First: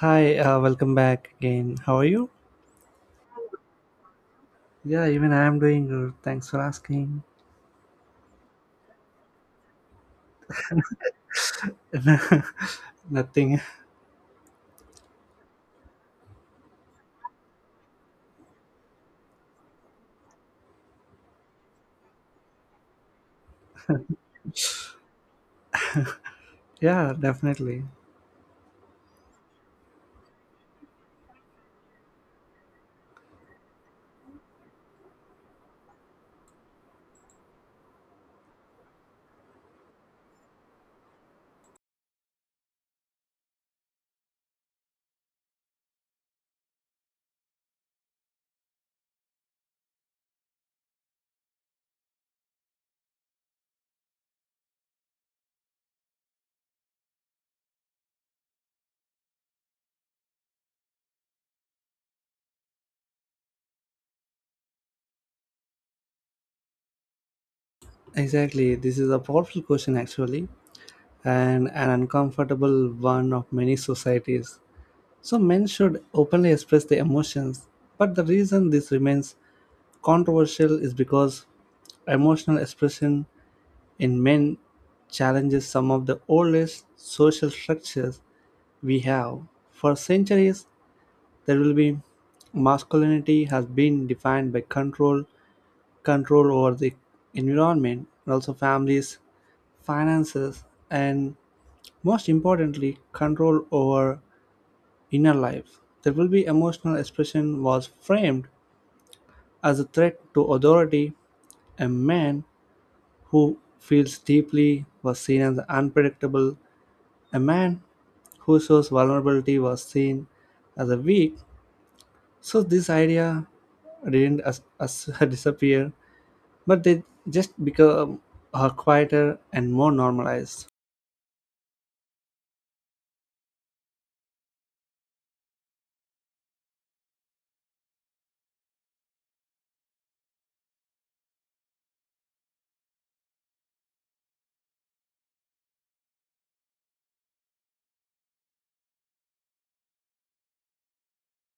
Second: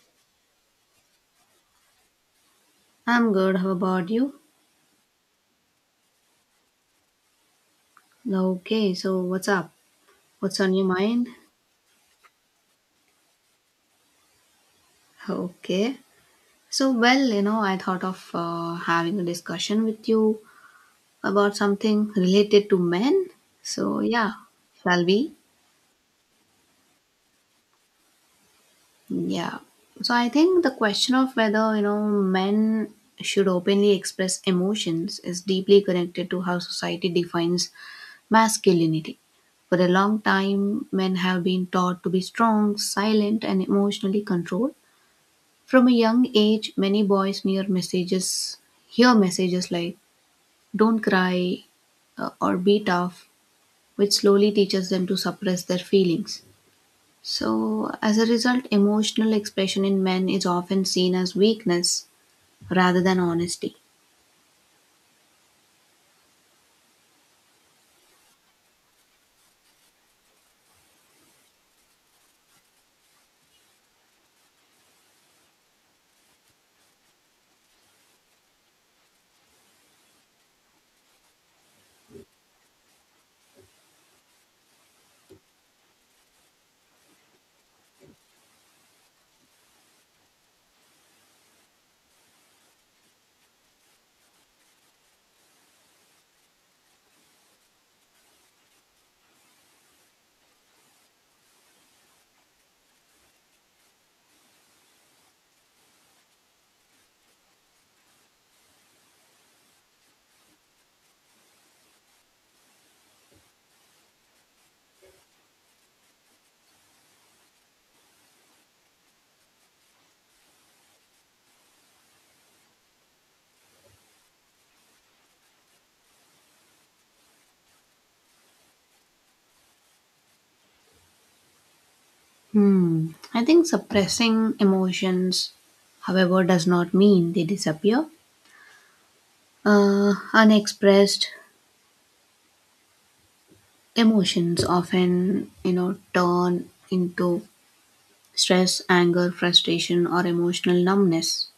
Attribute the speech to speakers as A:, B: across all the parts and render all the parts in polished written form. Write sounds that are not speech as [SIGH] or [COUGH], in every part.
A: Hi, welcome back again. How are you?
B: I'm good. How about you?
A: Yeah, even I am doing good. Thanks for asking.
B: Okay, so what's up? What's on your mind?
A: [LAUGHS] Nothing.
B: Okay. So, I thought of having a discussion with you about something related to men. So, yeah, shall we?
A: Yeah, definitely.
B: Yeah. So, I think the question of whether, men should openly express emotions is deeply connected to how society defines masculinity. For a long time, men have been taught to be strong, silent, and emotionally controlled. From a young age, many boys near messages hear messages like "Don't cry," or "Be tough," which slowly teaches them to suppress their feelings. So, as a result, emotional expression in men is often seen as weakness rather than honesty.
A: Exactly. This is a powerful question, actually, and an uncomfortable one of many societies. So, men should openly express their emotions. But the reason this remains controversial is because emotional expression in men challenges some of the oldest social structures we have. For centuries, there will be masculinity has been defined by control control over the environment and also families, finances, and most importantly control over inner life. There will be emotional expression was framed as a threat to authority. A man who feels deeply was seen as unpredictable. A man who shows vulnerability was seen as a weak. So this idea didn't as [LAUGHS] disappear, but they just become quieter and more normalized.
B: Hmm. I think suppressing emotions, however, does not mean they disappear. Unexpressed emotions often, turn into stress, anger, frustration, or emotional numbness.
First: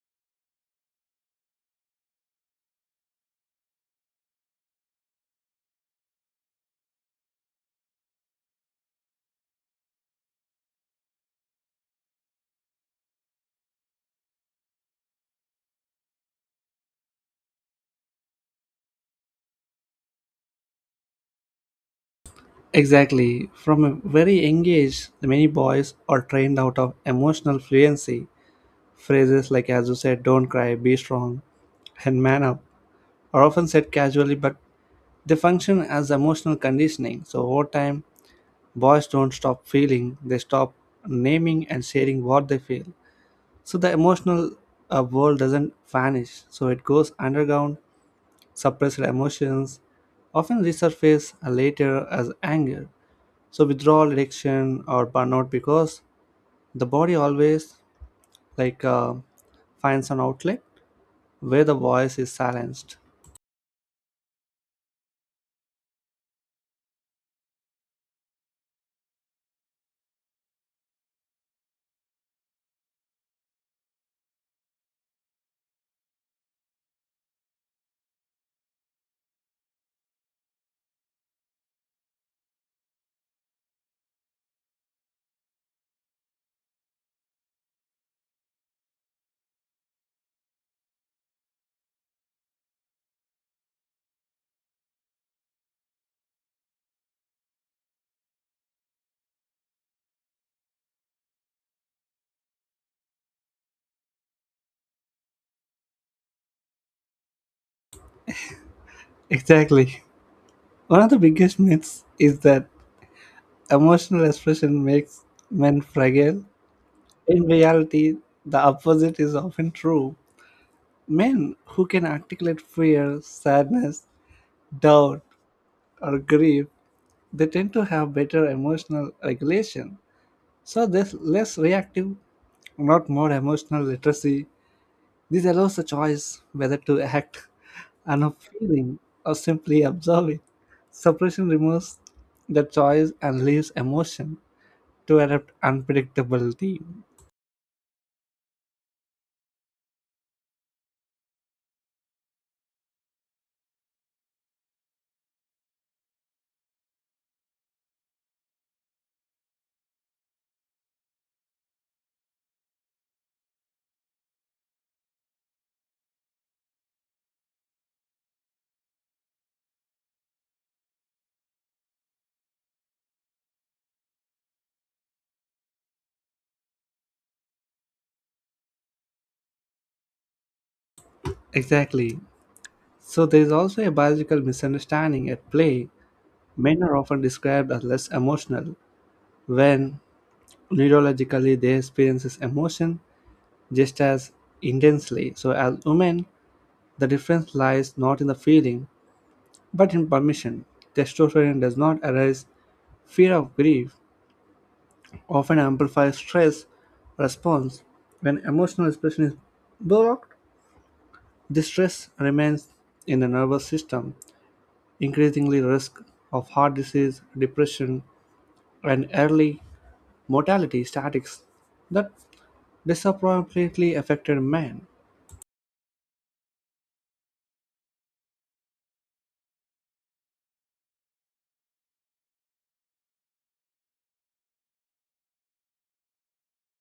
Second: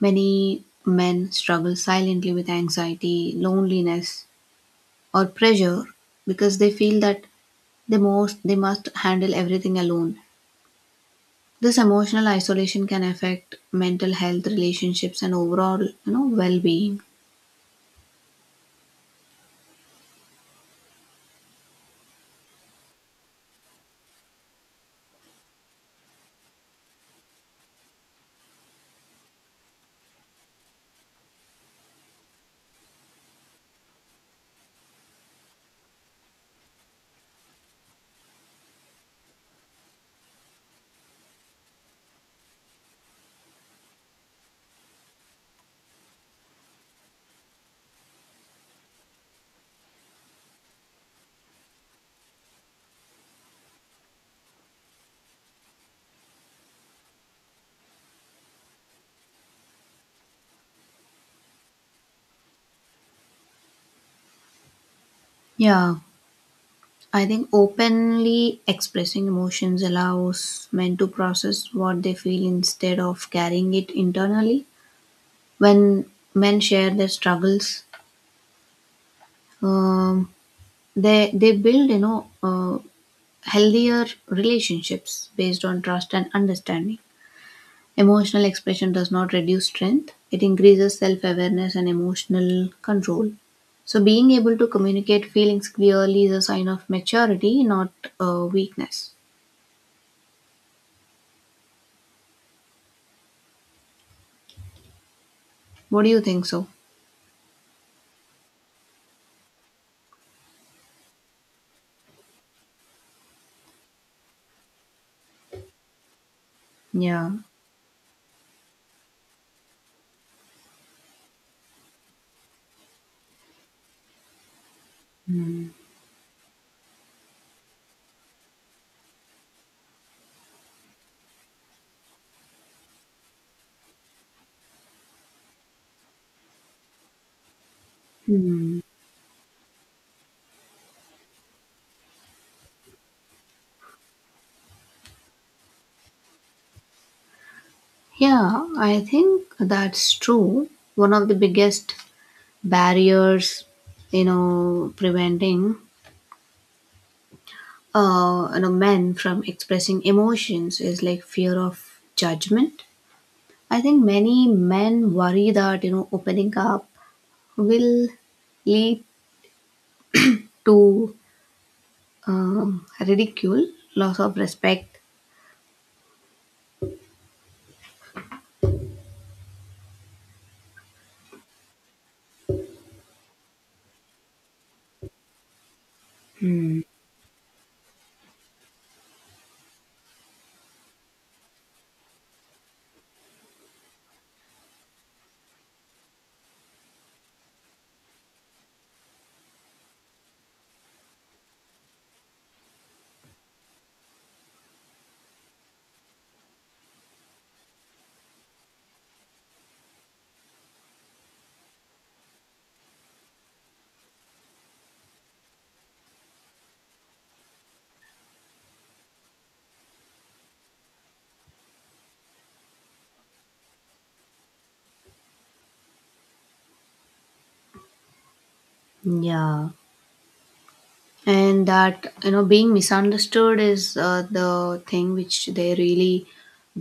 B: Many men struggle silently with anxiety, loneliness, or pressure because they feel that they must handle everything alone. This emotional isolation can affect mental health, relationships, and overall, well-being.
A: Exactly. From a very young age, many boys are trained out of emotional fluency. Phrases like, as you said, don't cry, be strong, and man up are often said casually, but they function as emotional conditioning. So, over time, boys don't stop feeling, they stop naming and sharing what they feel. So, the emotional world doesn't vanish, so it goes underground. Suppressed emotions often resurface later as anger, so withdrawal, addiction, or burnout, because the body always like uh, finds an outlet where the voice is silenced.
B: Yeah, I think openly expressing emotions allows men to process what they feel instead of carrying it internally. When men share their struggles, Um, they build, healthier relationships based on trust and understanding. Emotional expression does not reduce strength; it increases self awareness and emotional control. So, being able to communicate feelings clearly is a sign of maturity, not weakness. What do you think? So,
A: Exactly. One of the biggest myths is that emotional expression makes men fragile.
B: yeah.
A: In reality, the opposite is often true. Men who can articulate fear, sadness, doubt, or grief, they tend to have better emotional regulation. So there's less reactive, not more emotional literacy. This allows the choice whether to act [LAUGHS] on a
B: Hmm.
A: feeling or simply observe it. Suppression removes the choice and leaves emotion to adapt unpredictability.
B: Yeah, I think that's true. One of the biggest barriers, preventing men from expressing emotions is like fear of judgment. I think many men worry that, opening up will lead to ridicule, loss of respect.
A: Exactly. So there is also a biological misunderstanding at play.
B: Hmm,
A: Men are often described as less emotional when neurologically they experience emotion just as intensely. So, as women, the difference lies not in the feeling but in permission. Testosterone does not arise fear of grief, often amplifies stress response. When emotional expression is blocked, this stress remains in the nervous system, increasingly risk of heart disease, depression, and early mortality statics that disproportionately affected men.
B: yeah. And that, being misunderstood is the thing which they really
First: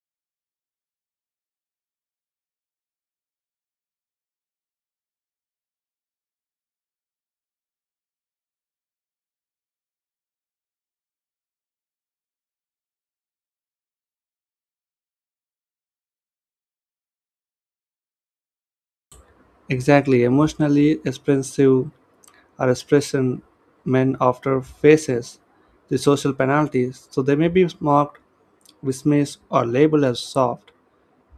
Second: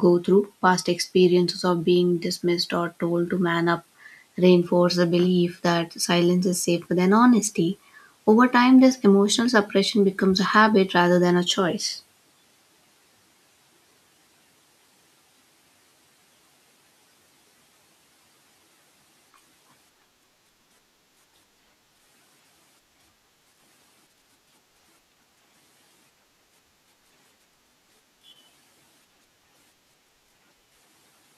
B: go through. Past experiences of being dismissed or told to man up reinforce the belief that silence is safer than honesty. Over time, this emotional suppression becomes a habit rather than a choice.
A: Exactly, emotionally expressive, or expression men after faces the social penalties, so they may be mocked, dismissed, or labeled as soft.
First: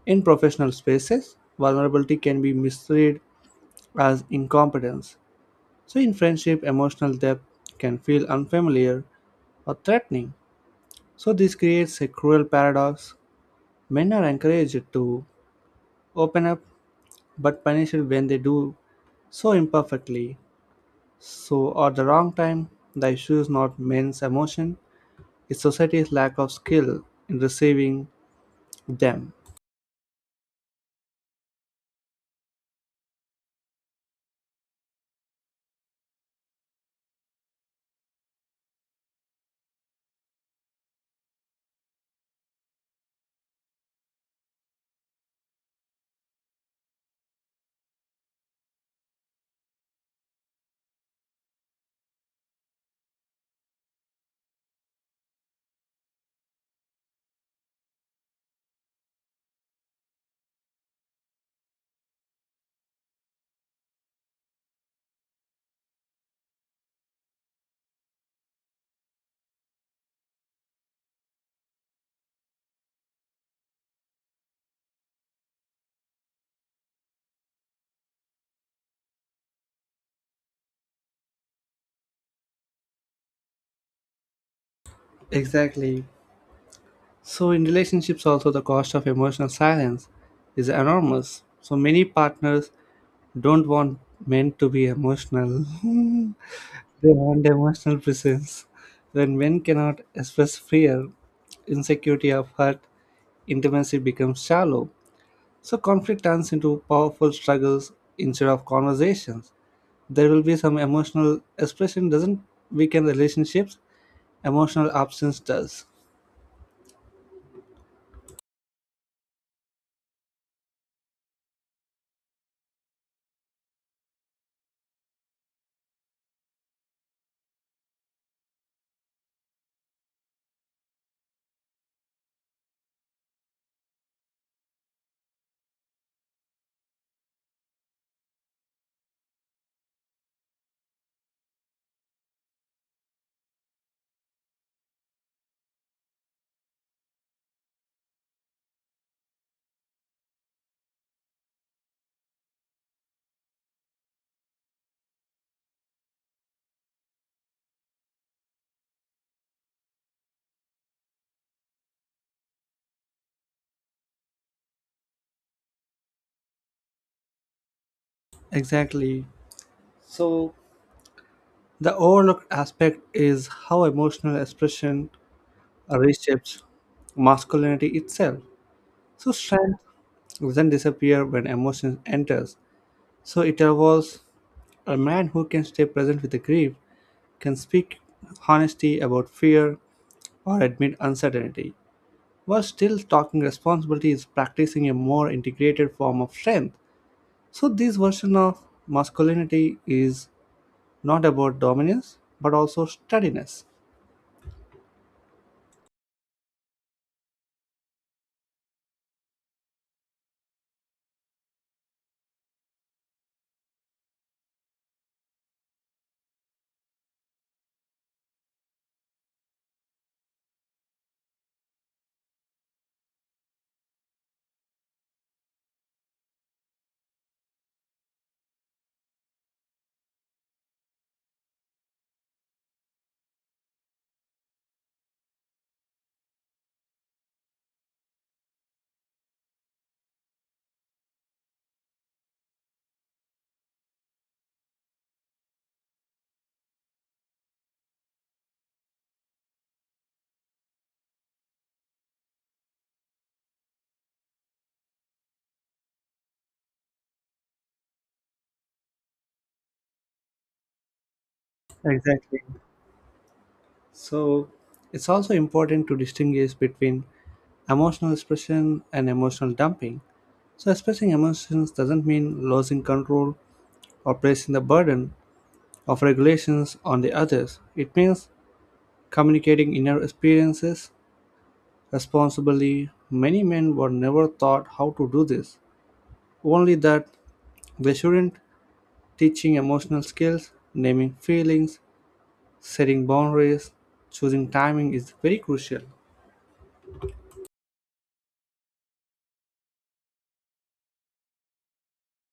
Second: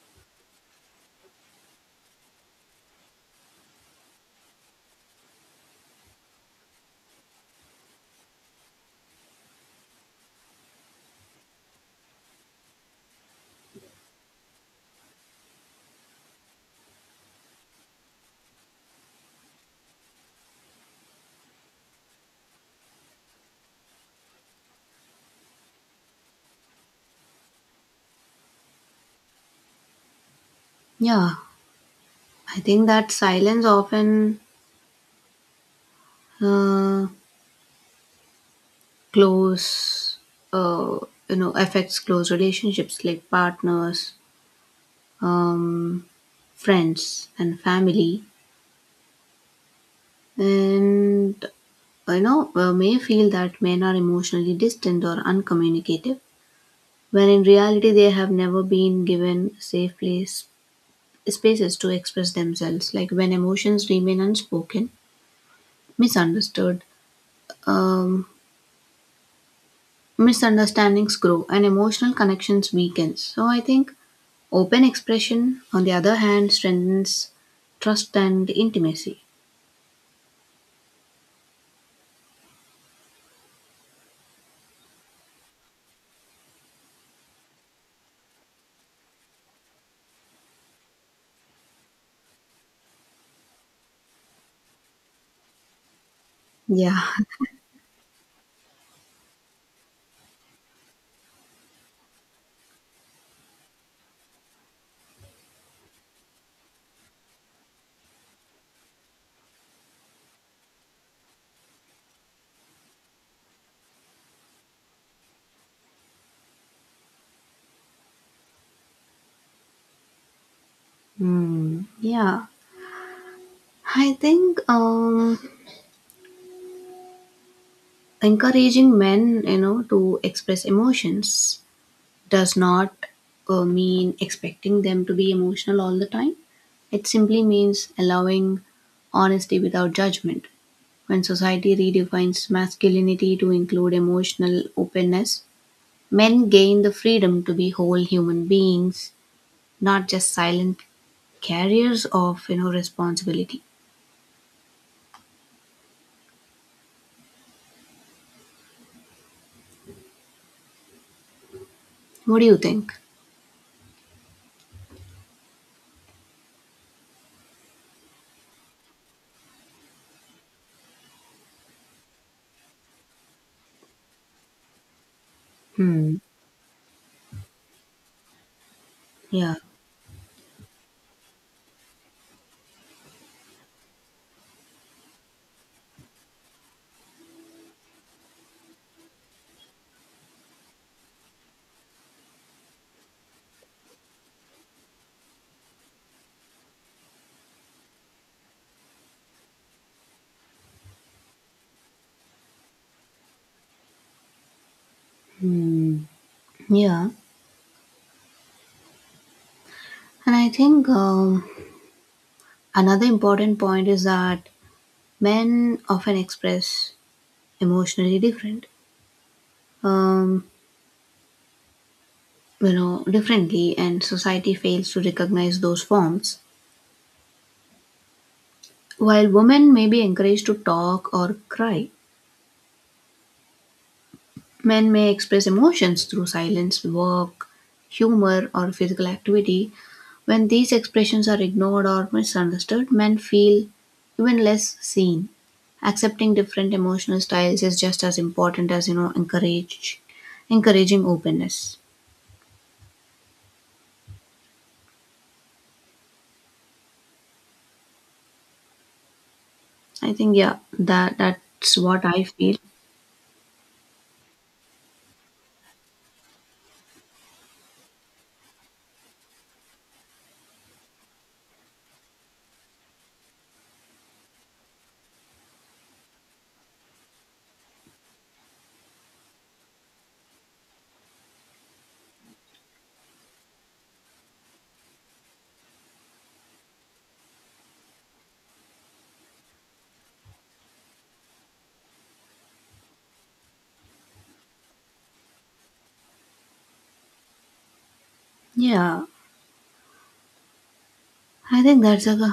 A: In professional spaces, vulnerability can be misread as incompetence. So, in friendship, emotional depth can feel unfamiliar or threatening. So, this creates a cruel paradox. Men are encouraged to open up but punished when they do so imperfectly. So, at the wrong time, the issue is not men's emotion, is society's lack of skill in receiving them.
B: Yeah, I think that silence often uh, close uh, affects close relationships like partners, um, friends, and family. And, may feel that men are emotionally distant or uncommunicative when in reality they have never been given safe place spaces to express themselves. Like when emotions remain unspoken, misunderstood, um, misunderstandings grow and emotional connections weaken. So I think open expression, on the other hand, strengthens trust and intimacy.
A: Exactly. So, in relationships, also the cost of emotional silence is enormous. So, many partners don't want men to be emotional, [LAUGHS]
B: Yeah.
A: they
B: [LAUGHS]
A: want emotional presence. When men cannot express fear, insecurity, or hurt, intimacy becomes shallow. So, conflict turns into powerful struggles instead of conversations. There will be some emotional expression doesn't weaken relationships, emotional absence does.
B: Hmm. Yeah, I think, encouraging men, to express emotions does not mean expecting them to be emotional all the time. It simply means allowing honesty without judgment. When society redefines masculinity to include emotional openness, men gain the freedom to be whole human beings, not just silent carriers of, responsibility. What do you think?
A: Exactly. So, the overlooked aspect is how emotional expression
B: Hmm.
A: reshapes masculinity itself. So
B: Yeah.
A: strength doesn't disappear when emotion enters. So it evolves. A man who can stay present with the grief, can speak honesty about fear or admit uncertainty. While still talking responsibility is practicing a more integrated form of strength. So this version of masculinity is not about dominance but also steadiness.
B: Yeah, and I think, another important point is that men often express emotionally different, um, you know, differently, and society fails to recognize those forms. While women may be encouraged to talk or cry, men may express emotions through silence, work, humor, or physical activity. When these expressions are ignored or misunderstood, men feel even less seen. Accepting different emotional styles is just as important as, you know encourage encouraging openness. I think, yeah, that's what I
A: Exactly.
B: feel.
A: So it's also important to distinguish between emotional expression and emotional dumping. So expressing emotions doesn't mean losing control or placing the burden of regulations on the others. It means communicating inner experiences responsibly. Many men were never taught how to do this, only that they shouldn't. Teaching emotional skills, naming feelings, setting boundaries, choosing timing is very crucial.
B: Yeah, I think that's a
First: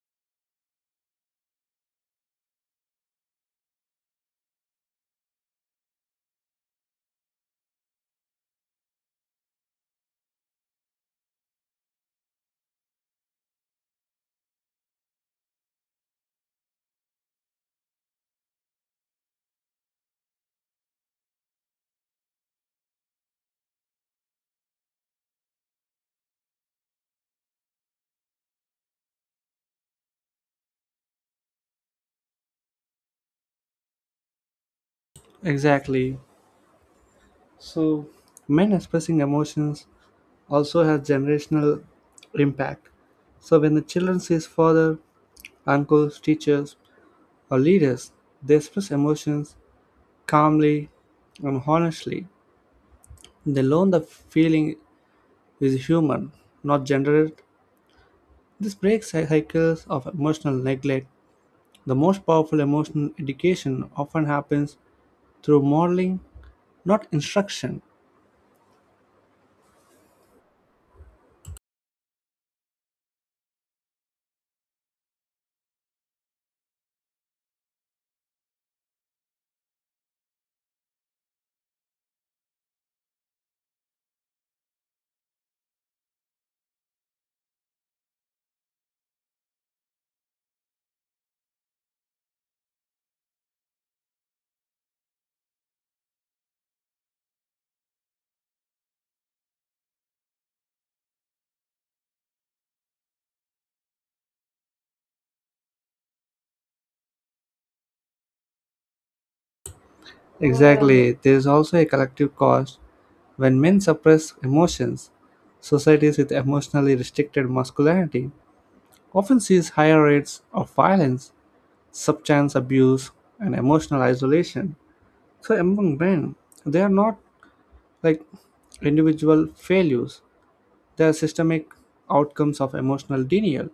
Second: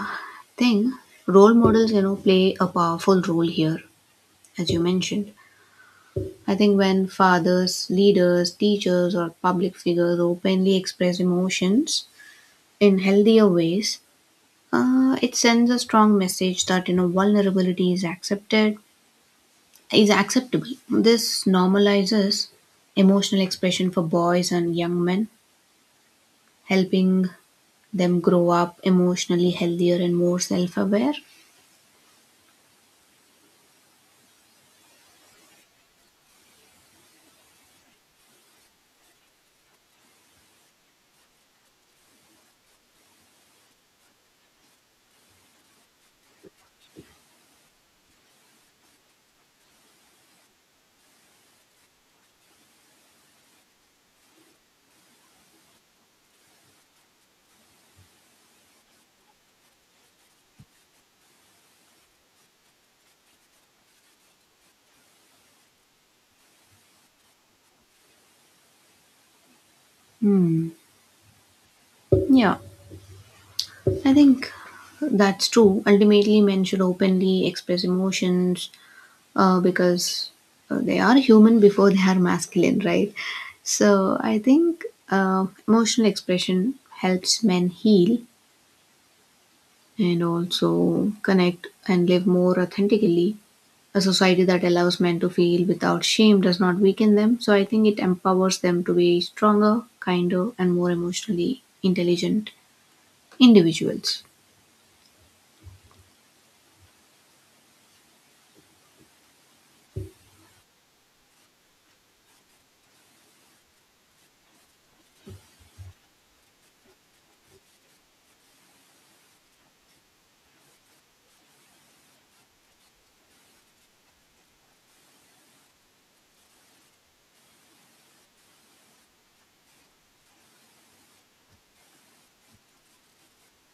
B: thing. Role models, play a powerful role here, as you mentioned. I think when fathers, leaders, teachers, or public figures openly express emotions in healthier ways, it sends a strong message that, vulnerability is acceptable. This normalizes emotional expression for boys and young men, helping them grow up emotionally healthier and more self-aware.
A: Exactly. So, men expressing emotions also has generational impact. So, when the children sees father, uncles, teachers, or leaders, they express emotions calmly and honestly. They learn the feeling is human, not gendered. This breaks cycles of emotional neglect. The most powerful emotional education often happens through modeling, not instruction.
B: Hmm. Yeah, I think that's true. Ultimately, men should openly express emotions because they are human before they are masculine, right? So I think emotional expression helps men heal and also connect and live more authentically. A society that allows men to feel without shame does not weaken them. So I think it empowers them to be stronger, kinder, and more emotionally intelligent individuals.
A: Exactly. There is also a collective cost. When men suppress emotions, societies with emotionally restricted masculinity often sees higher rates of violence, substance abuse, and emotional isolation. So among men, they are not like individual failures. They are systemic outcomes of emotional denial.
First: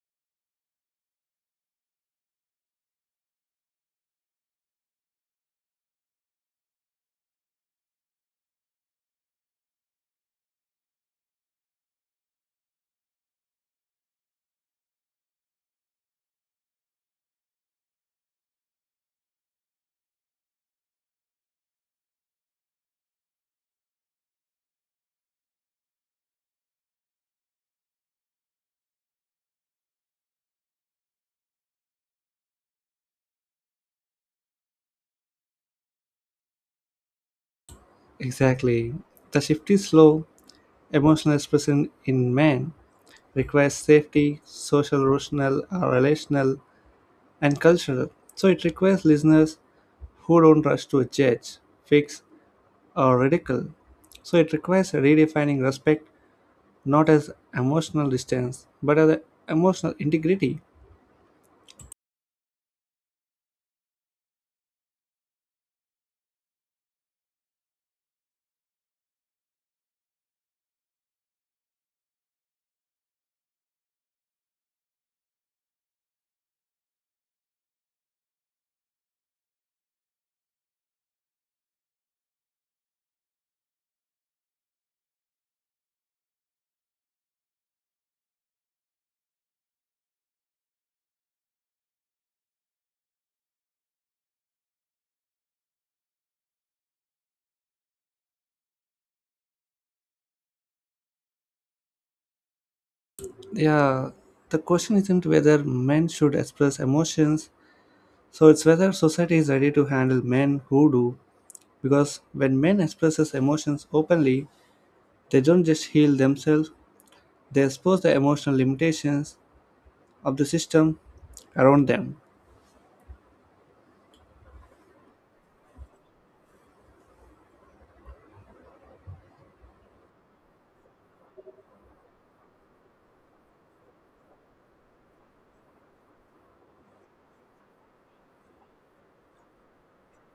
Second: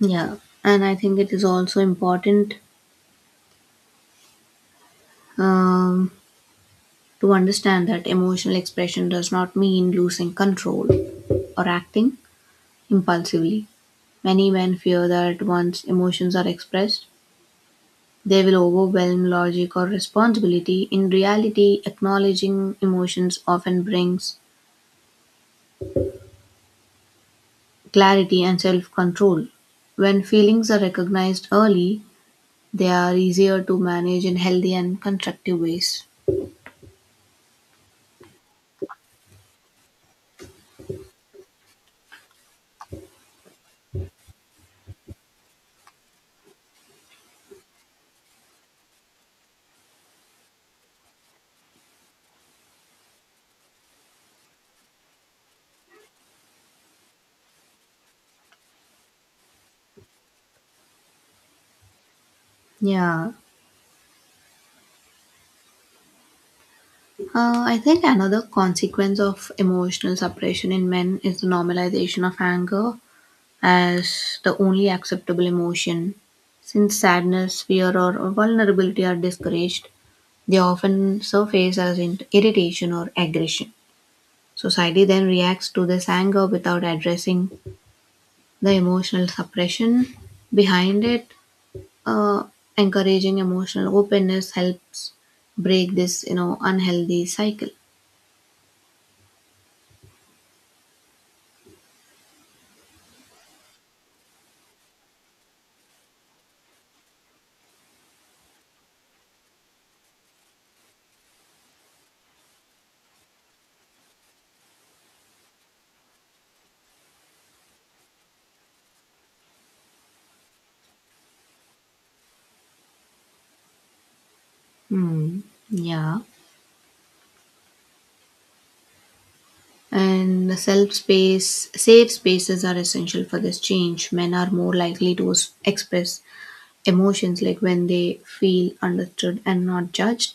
B: Yeah, and I think it is also important. Um, To understand that emotional expression does not mean losing control or acting impulsively. Many men fear that once emotions are expressed, they will overwhelm logic or responsibility. In reality, acknowledging emotions often brings clarity and self control. When feelings are recognized early, they are easier to manage in healthy and constructive ways.
A: Exactly. The shift is slow, emotional expression in men requires safety, social, rational, relational, and cultural. So it requires listeners who don't rush to judge, fix, or ridicule. So it requires redefining respect not as emotional distance but as emotional integrity.
B: Yeah, I think another consequence of emotional suppression in men is the normalization of anger as the only acceptable emotion. Since sadness, fear, or vulnerability are discouraged, they often surface as irritation or aggression. Society then reacts to this anger without addressing the emotional suppression behind it. Uh, Encouraging emotional openness helps break this, unhealthy cycle.
A: Yeah, the question isn't whether men should express emotions, so it's whether society is ready to handle men who do. Because when men expresses emotions openly, they don't just heal themselves, they expose their emotional limitations of the system around them.
B: Hmm. Yeah. And safe spaces are essential for this change. Men are more likely to express emotions like when they feel understood and not judged.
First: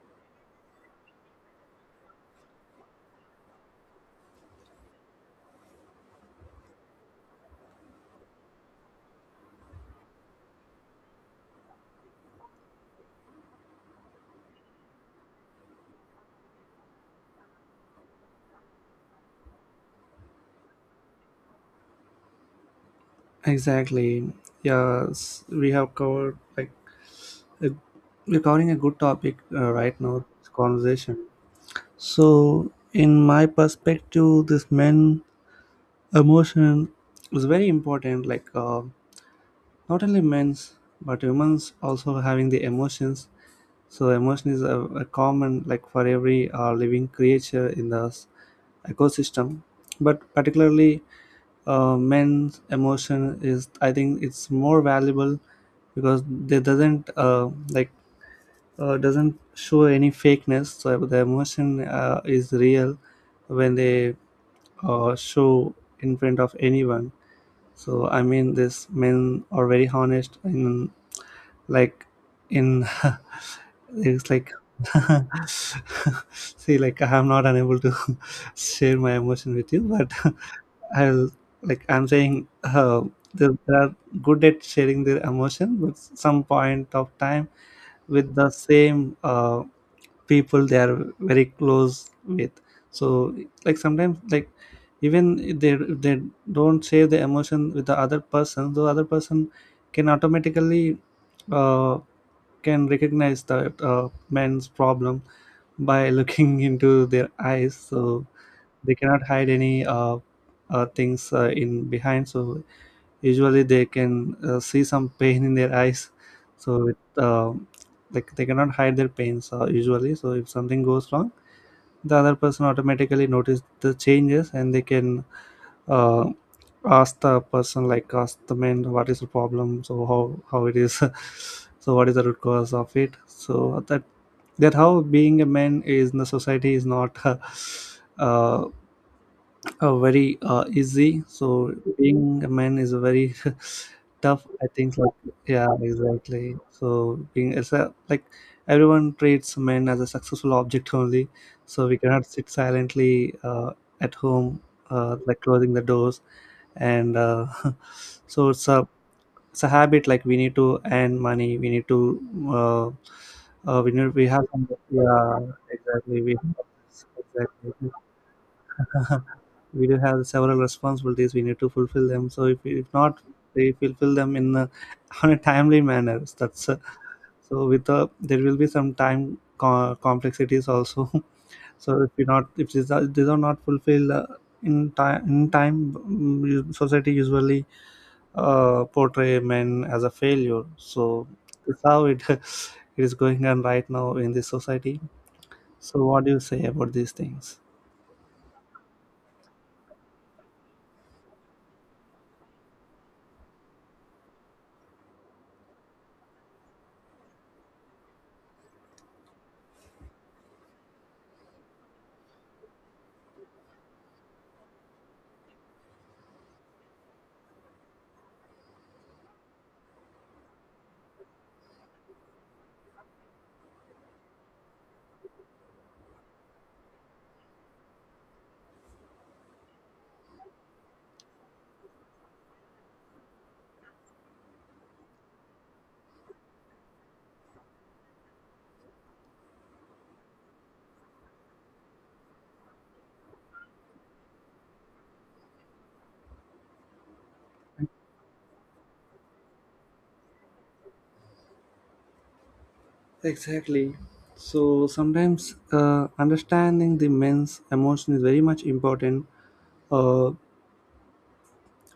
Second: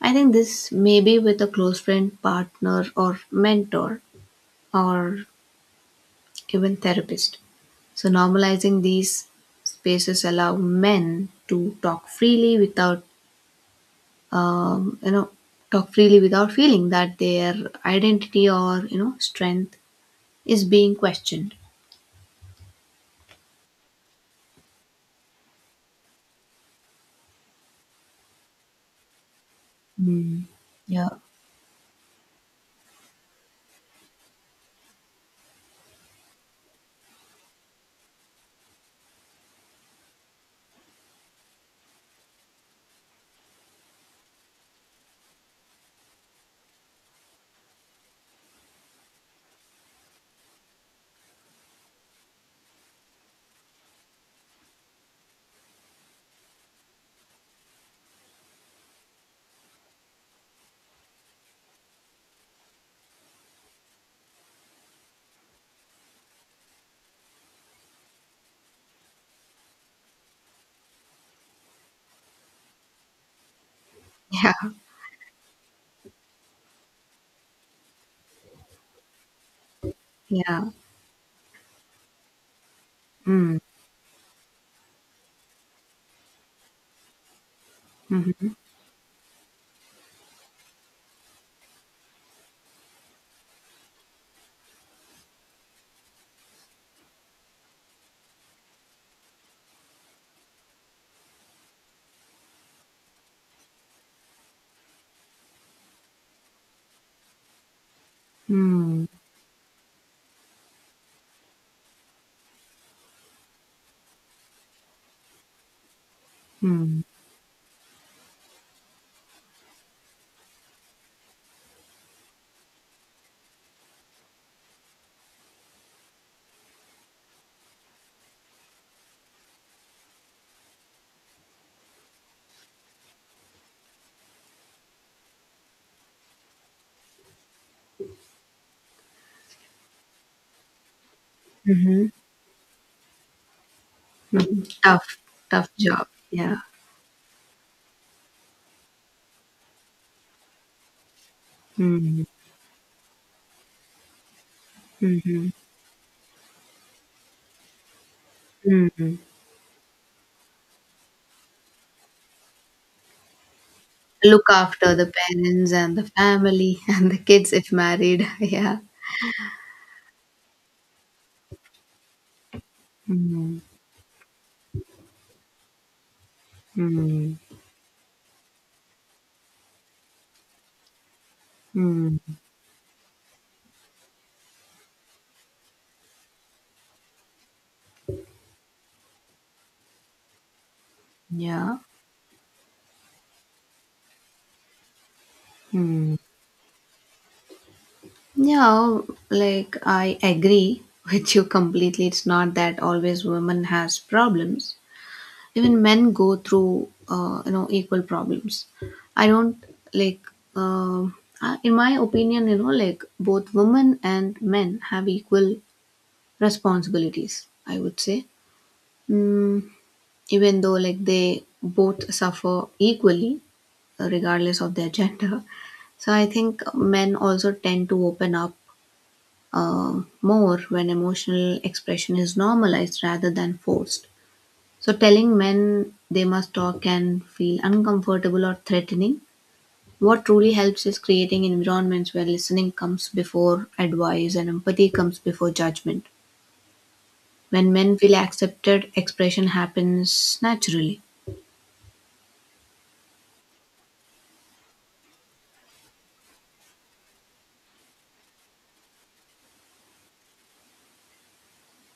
B: I think this may be with a close friend, partner, or mentor, or even therapist. So, normalizing these spaces allow men to talk freely without, you know, feeling that their identity or, strength is being questioned.
A: Exactly. Yes, we have covered like a, we're covering a good topic right now.
B: Mm.
A: This
B: Yeah.
A: conversation. So, in my perspective, this men emotion is very important. Like not only men's but women's also having the emotions. So, emotion is a common like for every living creature in the ecosystem, but particularly men's emotion is, I think, it's more valuable because they doesn't like doesn't show any fakeness, so the emotion is real when they show in front of anyone. So I mean this men are very honest in like in [LAUGHS] it's
B: Yeah.
A: like, [LAUGHS] see, like I'm not unable to [LAUGHS] share my emotion with you, but
B: Yeah.
A: [LAUGHS] I'll like I'm saying they
B: Mm.
A: they are good at sharing their emotion, but some point of time with the
B: Mhm.
A: same people they are very close with. So like sometimes like even if they don't share the emotion with the other person can automatically uh, can recognize that men's problem by looking [LAUGHS] into their eyes. So they
B: Mm.
A: cannot hide any things in behind. So usually they can see some pain in their eyes so
B: Mm.
A: like they cannot hide their pains, usually. So if something goes wrong the other person automatically notice the changes and they can uh, ask the person, like ask the man what is the problem. So how it is [LAUGHS] so what is the root cause of it, so that how being a man is in the society is not [LAUGHS] uh, very easy. So
B: Mhm.
A: being a man is a very [LAUGHS] tough,
B: Mhm.
A: I think, like
B: Tough.
A: yeah
B: Tough job. Yeah.
A: exactly. So being it's a, like everyone treats men as a successful object only. So we
B: Mm.
A: cannot sit silently at home, like
B: Mhm.
A: closing the doors and [LAUGHS] so it's a,
B: Mm.
A: it's a habit. Like we need to earn money, we need to uh, we have
B: Look
A: some,
B: after the
A: yeah
B: parents and the
A: exactly we
B: family [LAUGHS] and the kids if
A: exactly
B: married. [LAUGHS] Yeah.
A: [LAUGHS] we do have several responsibilities we need to fulfill them. So if not
B: Mm.
A: they fulfill them in a, [LAUGHS] on a timely manner, that's
B: Mm.
A: so with there will be some time complexities also. [LAUGHS] So if
B: Mm.
A: you not, if these are, these are not fulfilled in time, mm, society usually portray men as a failure. So
B: Yeah.
A: that's how it [LAUGHS] it is going on right now in this society. So
B: Mm.
A: what do you say about these things?
B: Yeah, like, I agree with you completely. It's not that always women has problems. Even men go through, equal problems. I don't like um in my opinion, like, both women and men have equal responsibilities, I would say. mm, Even though, like, they both suffer equally regardless of their [LAUGHS] gender. So I think men also tend to open up more when emotional expression is normalized rather than forced. So, telling men they must talk can feel uncomfortable or threatening. What truly helps is creating environments where listening comes before advice and empathy comes before judgment. When men feel accepted, expression happens naturally.
A: Exactly. So sometimes understanding the men's emotion is very much important. Uh,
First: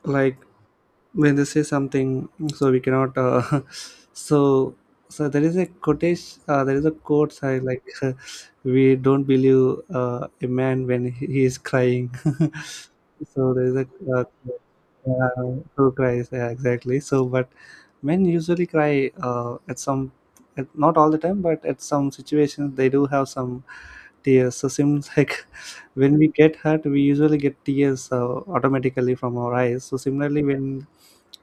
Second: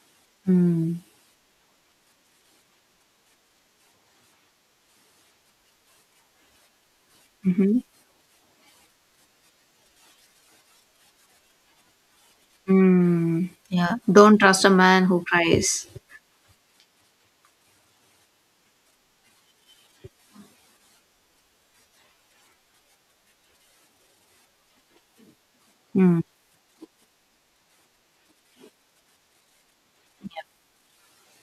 A: like
B: Hmm.
A: when they say something, so we cannot [LAUGHS] so so there is a quotation, there is a quote I
B: Hmm.
A: like. [LAUGHS] We don't believe a man when he is crying, [LAUGHS]
B: Mm.
A: so there is a
B: Yeah.
A: uh,
B: Don't trust a man who
A: uh,
B: cries.
A: who cries, yeah, exactly. So but men usually cry at some at, not all the time, but at some situations they do have some tears. So seems like [LAUGHS] when
B: Hmm.
A: we get hurt we usually get tears, automatically from our eyes. So similarly when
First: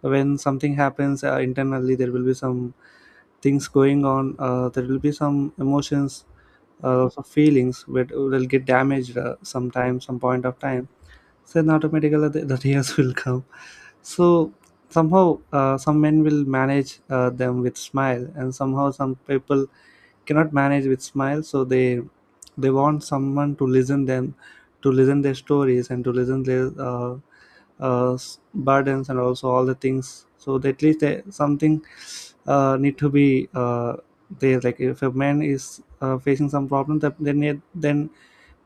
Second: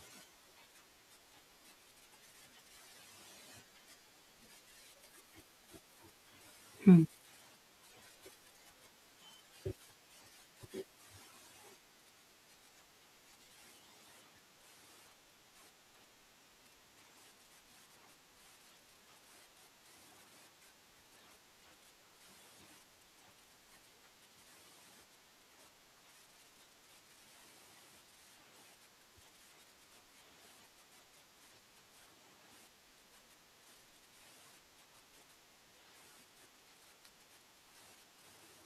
A: something happens internally, there will be some things going on, there will be some emotions,
B: Hmm.
A: some feelings which will get damaged, sometime some point of time. So then automatically the tears [LAUGHS] will come. So somehow some men will manage them with smile, and somehow some people cannot manage with smile, so they want someone to listen them, to listen their stories, and to listen their burdens and also all the things. So that at least they, something need to be there, like if a man is facing some problem, that then it, then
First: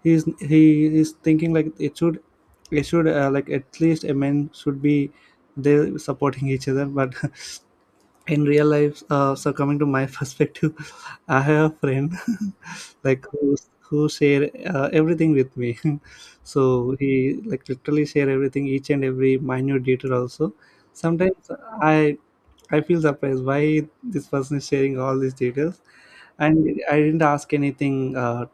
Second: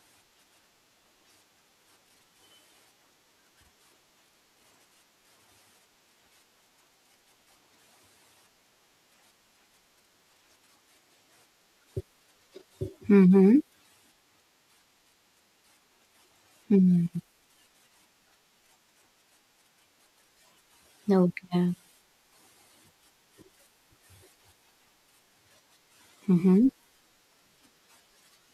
A: he is thinking like it should, it should like at least a man should be there supporting each other. But [LAUGHS] in real life, so coming to my [LAUGHS] perspective, I have a friend, [LAUGHS] like
B: Mm-hmm.
A: who share everything with me. [LAUGHS] So
B: Hmm.
A: he like literally share everything, each and Every minute detail also sometimes
B: Okay.
A: i I feel surprised why this person is sharing all these details,
B: Mm-hmm.
A: and I didn't ask anything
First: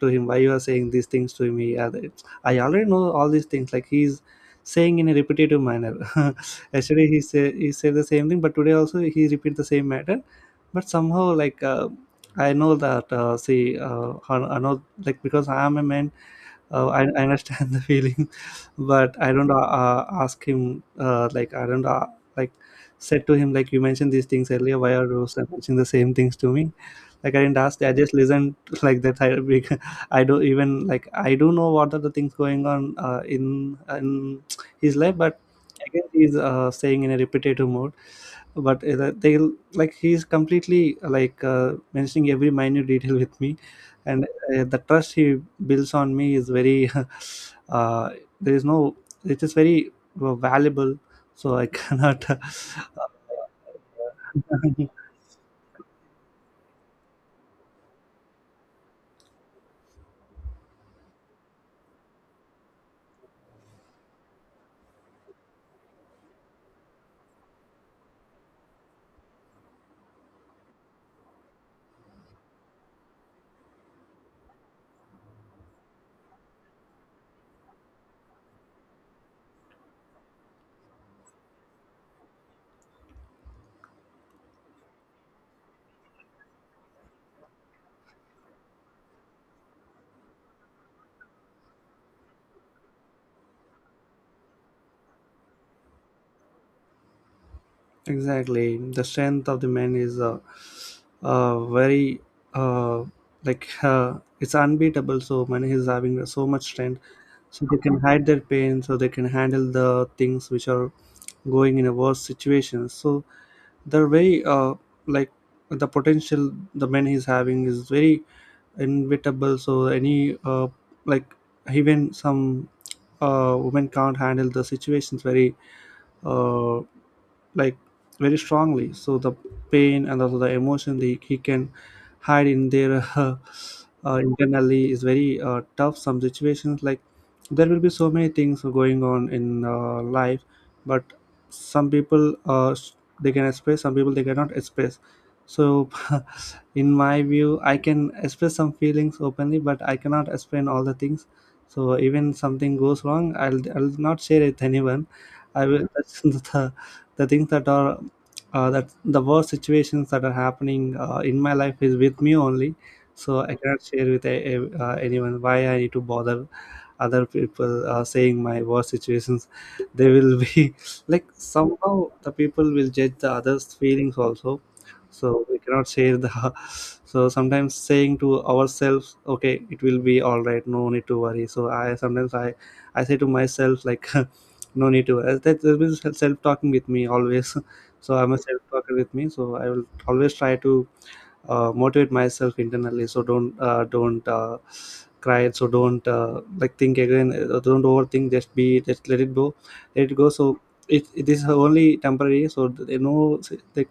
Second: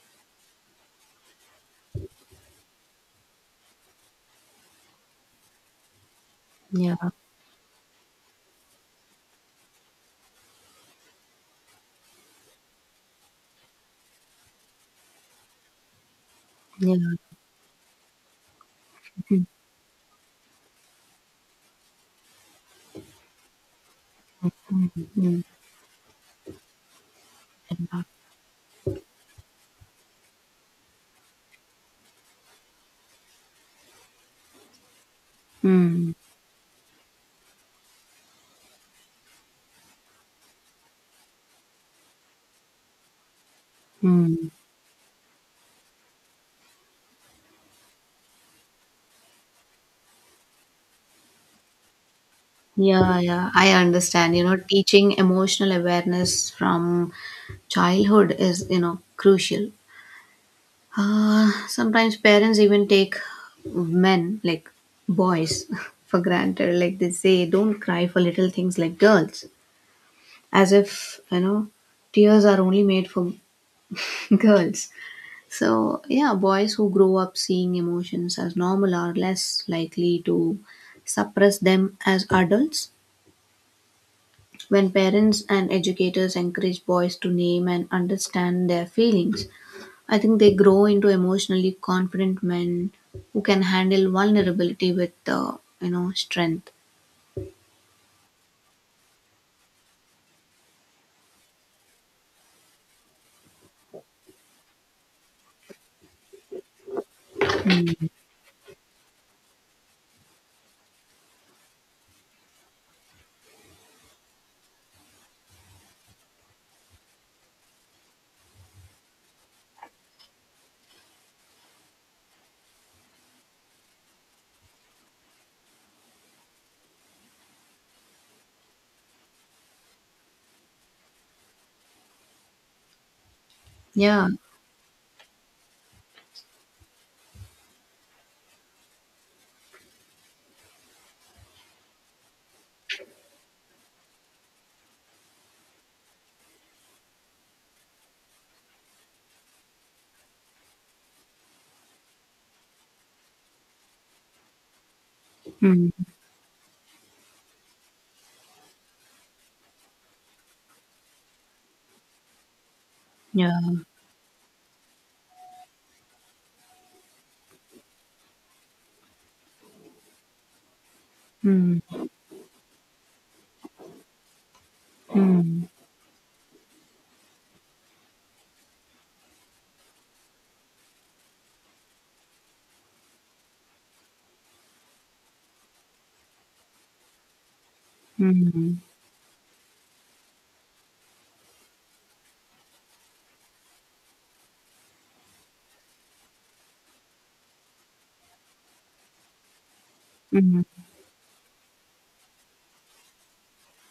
A: to him why you are saying these things to me. Yeah, I already know all these things, like he's saying in a repetitive manner. [LAUGHS]
B: Yeah.
A: Yesterday he said the same thing, but today also he repeat the same matter. But somehow like I know that see I know, like because I am a man.
B: Yeah.
A: I understand the feeling. [LAUGHS] But I
B: Mm-hmm.
A: don't ask him, like I don't like said to him like you mentioned these things earlier. Why are you
B: Hmm.
A: so mentioning the same things to me? Like I didn't ask. I just listened [LAUGHS] like that. I [LAUGHS] I don't even, like I do know what are the things going on in his life, but again
B: Hmm.
A: he's saying in a repetitive mode. But they'll like he's completely like mentioning every minute detail with me, and
B: Hmm.
A: the trust he builds on me is very [LAUGHS] uh, there is no, it is very valuable. So I cannot [LAUGHS]
B: Yeah, yeah, I understand. You know,
A: [LAUGHS]
B: teaching emotional awareness from childhood is, crucial. Sometimes parents even take men, like boys, [LAUGHS] for granted. Like they say, don't cry for little things like girls, as if, tears are only made for [LAUGHS] girls. So, yeah, boys who grow up seeing emotions as normal are less likely to suppress them as adults. When parents and educators encourage boys to name and understand their feelings, I think they grow into emotionally confident men who can handle vulnerability with, strength.
A: exactly. The strength of the men is very uh, like it's unbeatable. So man is having so much strength, so they can hide their pain, so they can handle the things which are going in a worse situation. So they're very like the potential the man is having is very inevitable. So any like even some women can't handle the situations very uh, like very strongly. So the pain and also the emotion that he can hide in there, [LAUGHS]
B: Yeah.
A: internally is very tough. Some situations, like there will be so many things going on in life, but some people they can express, some people they cannot express. So [LAUGHS] in my view I can express some feelings openly, but I cannot explain all the things. So even something goes wrong, I'll not share it with anyone. I will
B: Mm.
A: [LAUGHS] that's the things that are that the worst situations that are happening in my life is with me only. So I
B: Yeah.
A: cannot share with anyone. Why I need to bother other people are saying my worst situations? They will be [LAUGHS] like
B: Mm.
A: somehow the people will judge the others feelings also. So we
B: Mm.
A: cannot share the [LAUGHS] so sometimes saying to ourselves, okay, it will be all right, no need to worry. So I sometimes I say to myself like [LAUGHS] no need to worry. That there is self-talking with me always. [LAUGHS] So I'm a
B: Mm.
A: self-talker with me, so I will always try to motivate myself internally. So don't cry, so don't like think again, don't overthink, just be, just let it go, let it go. So
B: Mm.
A: it is only temporary. So like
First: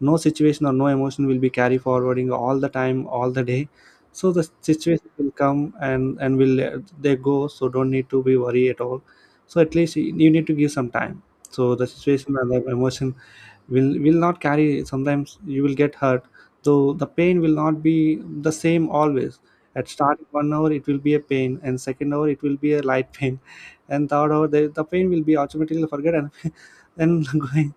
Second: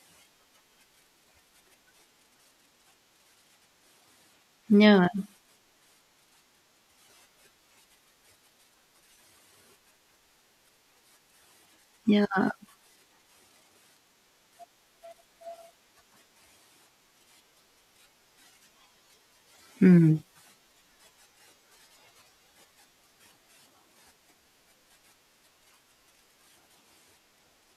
A: no situation or no emotion will be carry forwarding all the time, all the day. So the
B: Yeah.
A: situation will come, and will they go. So don't need to be worry at all. So at least you need to give some time. So the
B: Yeah.
A: situation and the emotion will not carry. Sometimes you will get hurt, though the pain will not be the same always. At
B: Mm.
A: start, 1 hour it will be a pain, and second hour it will be a light [LAUGHS] pain, and third hour the pain will be automatically forget and [LAUGHS] then [LAUGHS] going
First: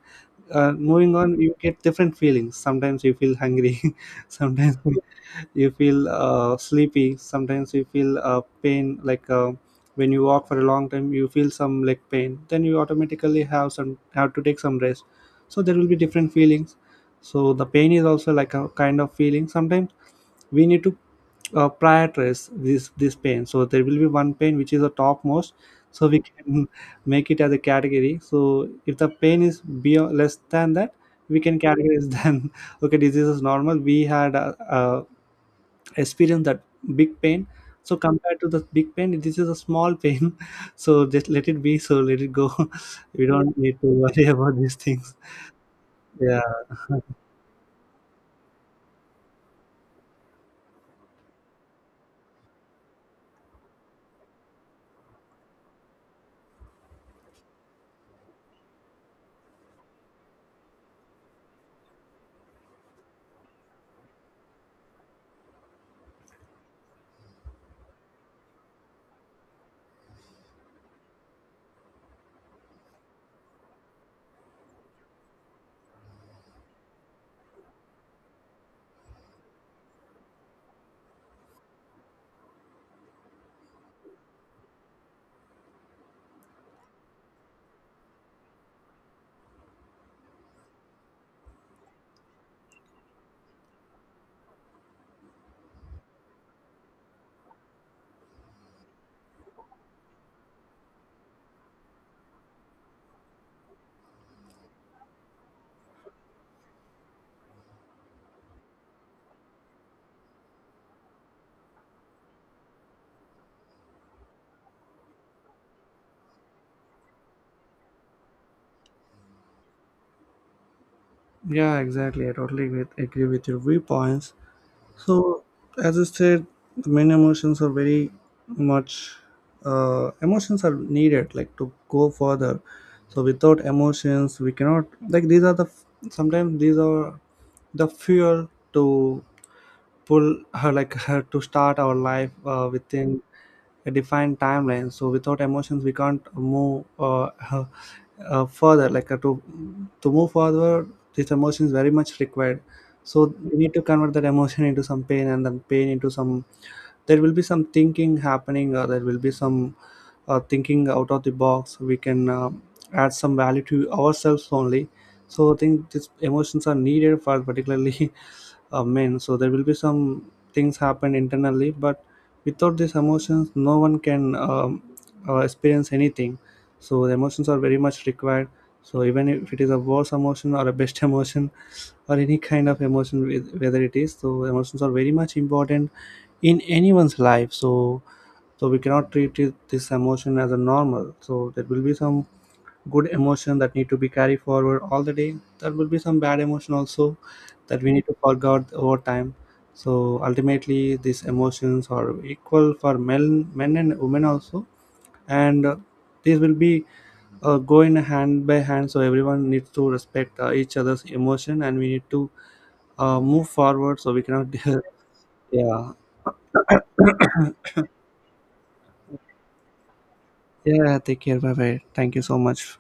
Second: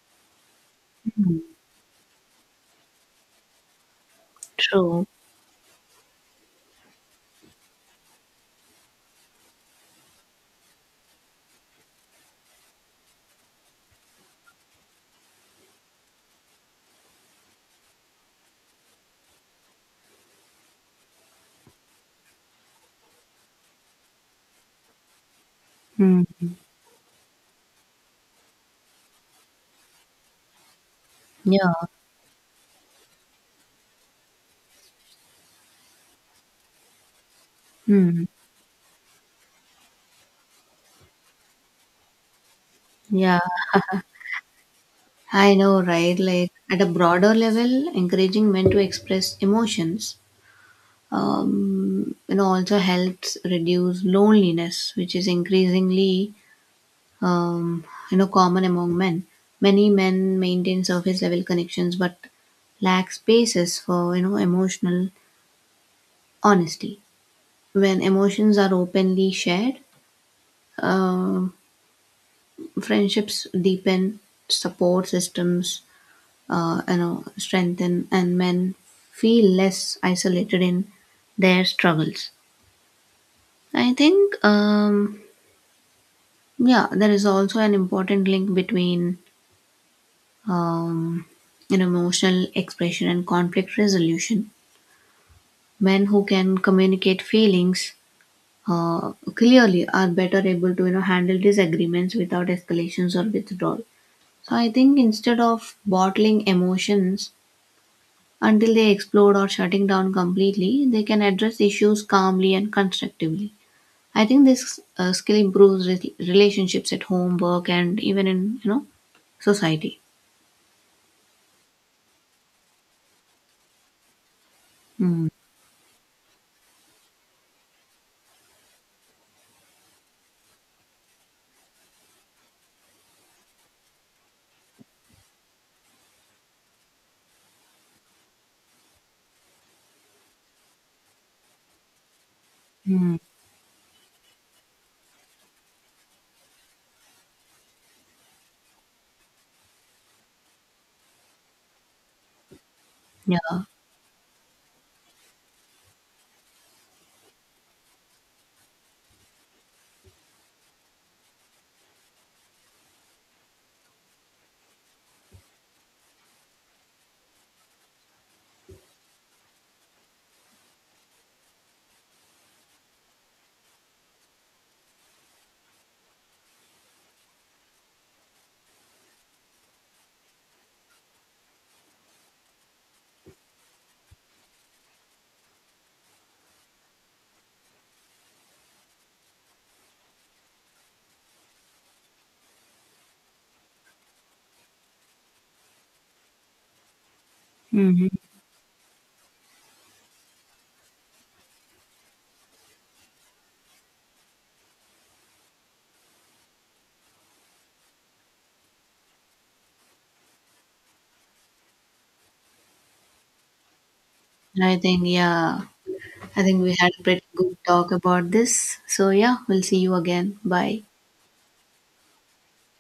A: moving
B: Mm.
A: on, you get different feelings. Sometimes you feel hungry, [LAUGHS] sometimes
B: True.
A: you feel sleepy, sometimes you feel pain, like when you walk for a long time you feel some leg pain, then you automatically have some have to take some rest. So there will be different feelings. So the pain is also like a kind of feeling. Sometimes we need to prioritize this pain. So there will be one pain which is the topmost. So we
B: Mm.
A: can [LAUGHS] make it as a category. So if the pain is beyond less than that, we can
B: Yeah.
A: categorize [LAUGHS] then okay, disease is normal. We had experience that big pain, so
B: Mm.
A: compared to the big pain this is a small pain. [LAUGHS] So just let it be, so let it go. [LAUGHS] We
B: Yeah.
A: don't need to worry [LAUGHS] about these things.
B: I know, right?
A: Yeah,
B: Like, at a broader level, encouraging men to express emotions, also helps reduce loneliness, which is increasingly, um, common among men. Many men maintain surface level connections but lack spaces for, emotional honesty. When emotions are openly shared, um friendships deepen, support systems strengthen, and men feel less isolated in their struggles. I think, yeah, there is also an important link between, um, an emotional expression and conflict resolution. Men who can communicate feelings clearly are better able to, handle disagreements without escalations or withdrawal. So I think instead of bottling emotions until they explode or shutting down completely, they can address issues calmly and constructively. I think this skill improves relationships at home, work, and even in, society.
A: yeah, exactly. I totally agree with your viewpoints.
B: Mm,
A: So as I said, many emotions are very much emotions are needed like to go further. So without emotions we cannot, like these are the, sometimes these are the fuel to pull her, like her to start our life
B: mm,
A: within a defined timeline. So without emotions we can't move further, like to move forward. This emotion is very much required. So we
B: yeah.
A: need to convert that emotion into some pain, and then pain into some there will be some thinking happening, or there will be some thinking out of the box. We can add some value to ourselves only. So I think these emotions are needed for particularly [LAUGHS] men. So there will be some things happen internally, but without these emotions no one can experience anything. So the emotions are very much required. So even if it is a worse emotion or a best [LAUGHS] emotion or any kind of emotion whether it is, so emotions are very much important in anyone's life. So so we cannot this emotion as a normal. So there will be some good emotion that need to be carried forward all the day, there will be some bad emotion also that we need
B: Mhm.
A: to forget over time. So ultimately these emotions are equal for men and women also. And these will be going hand by hand. So everyone needs to respect each other's emotion, and we need to move forward. So we cannot
B: I think,
A: [LAUGHS]
B: yeah.
A: yeah,
B: I think we had a pretty good talk about this. So, yeah, we'll see you again. Bye.
A: yeah, take care, bye bye, thank you so much.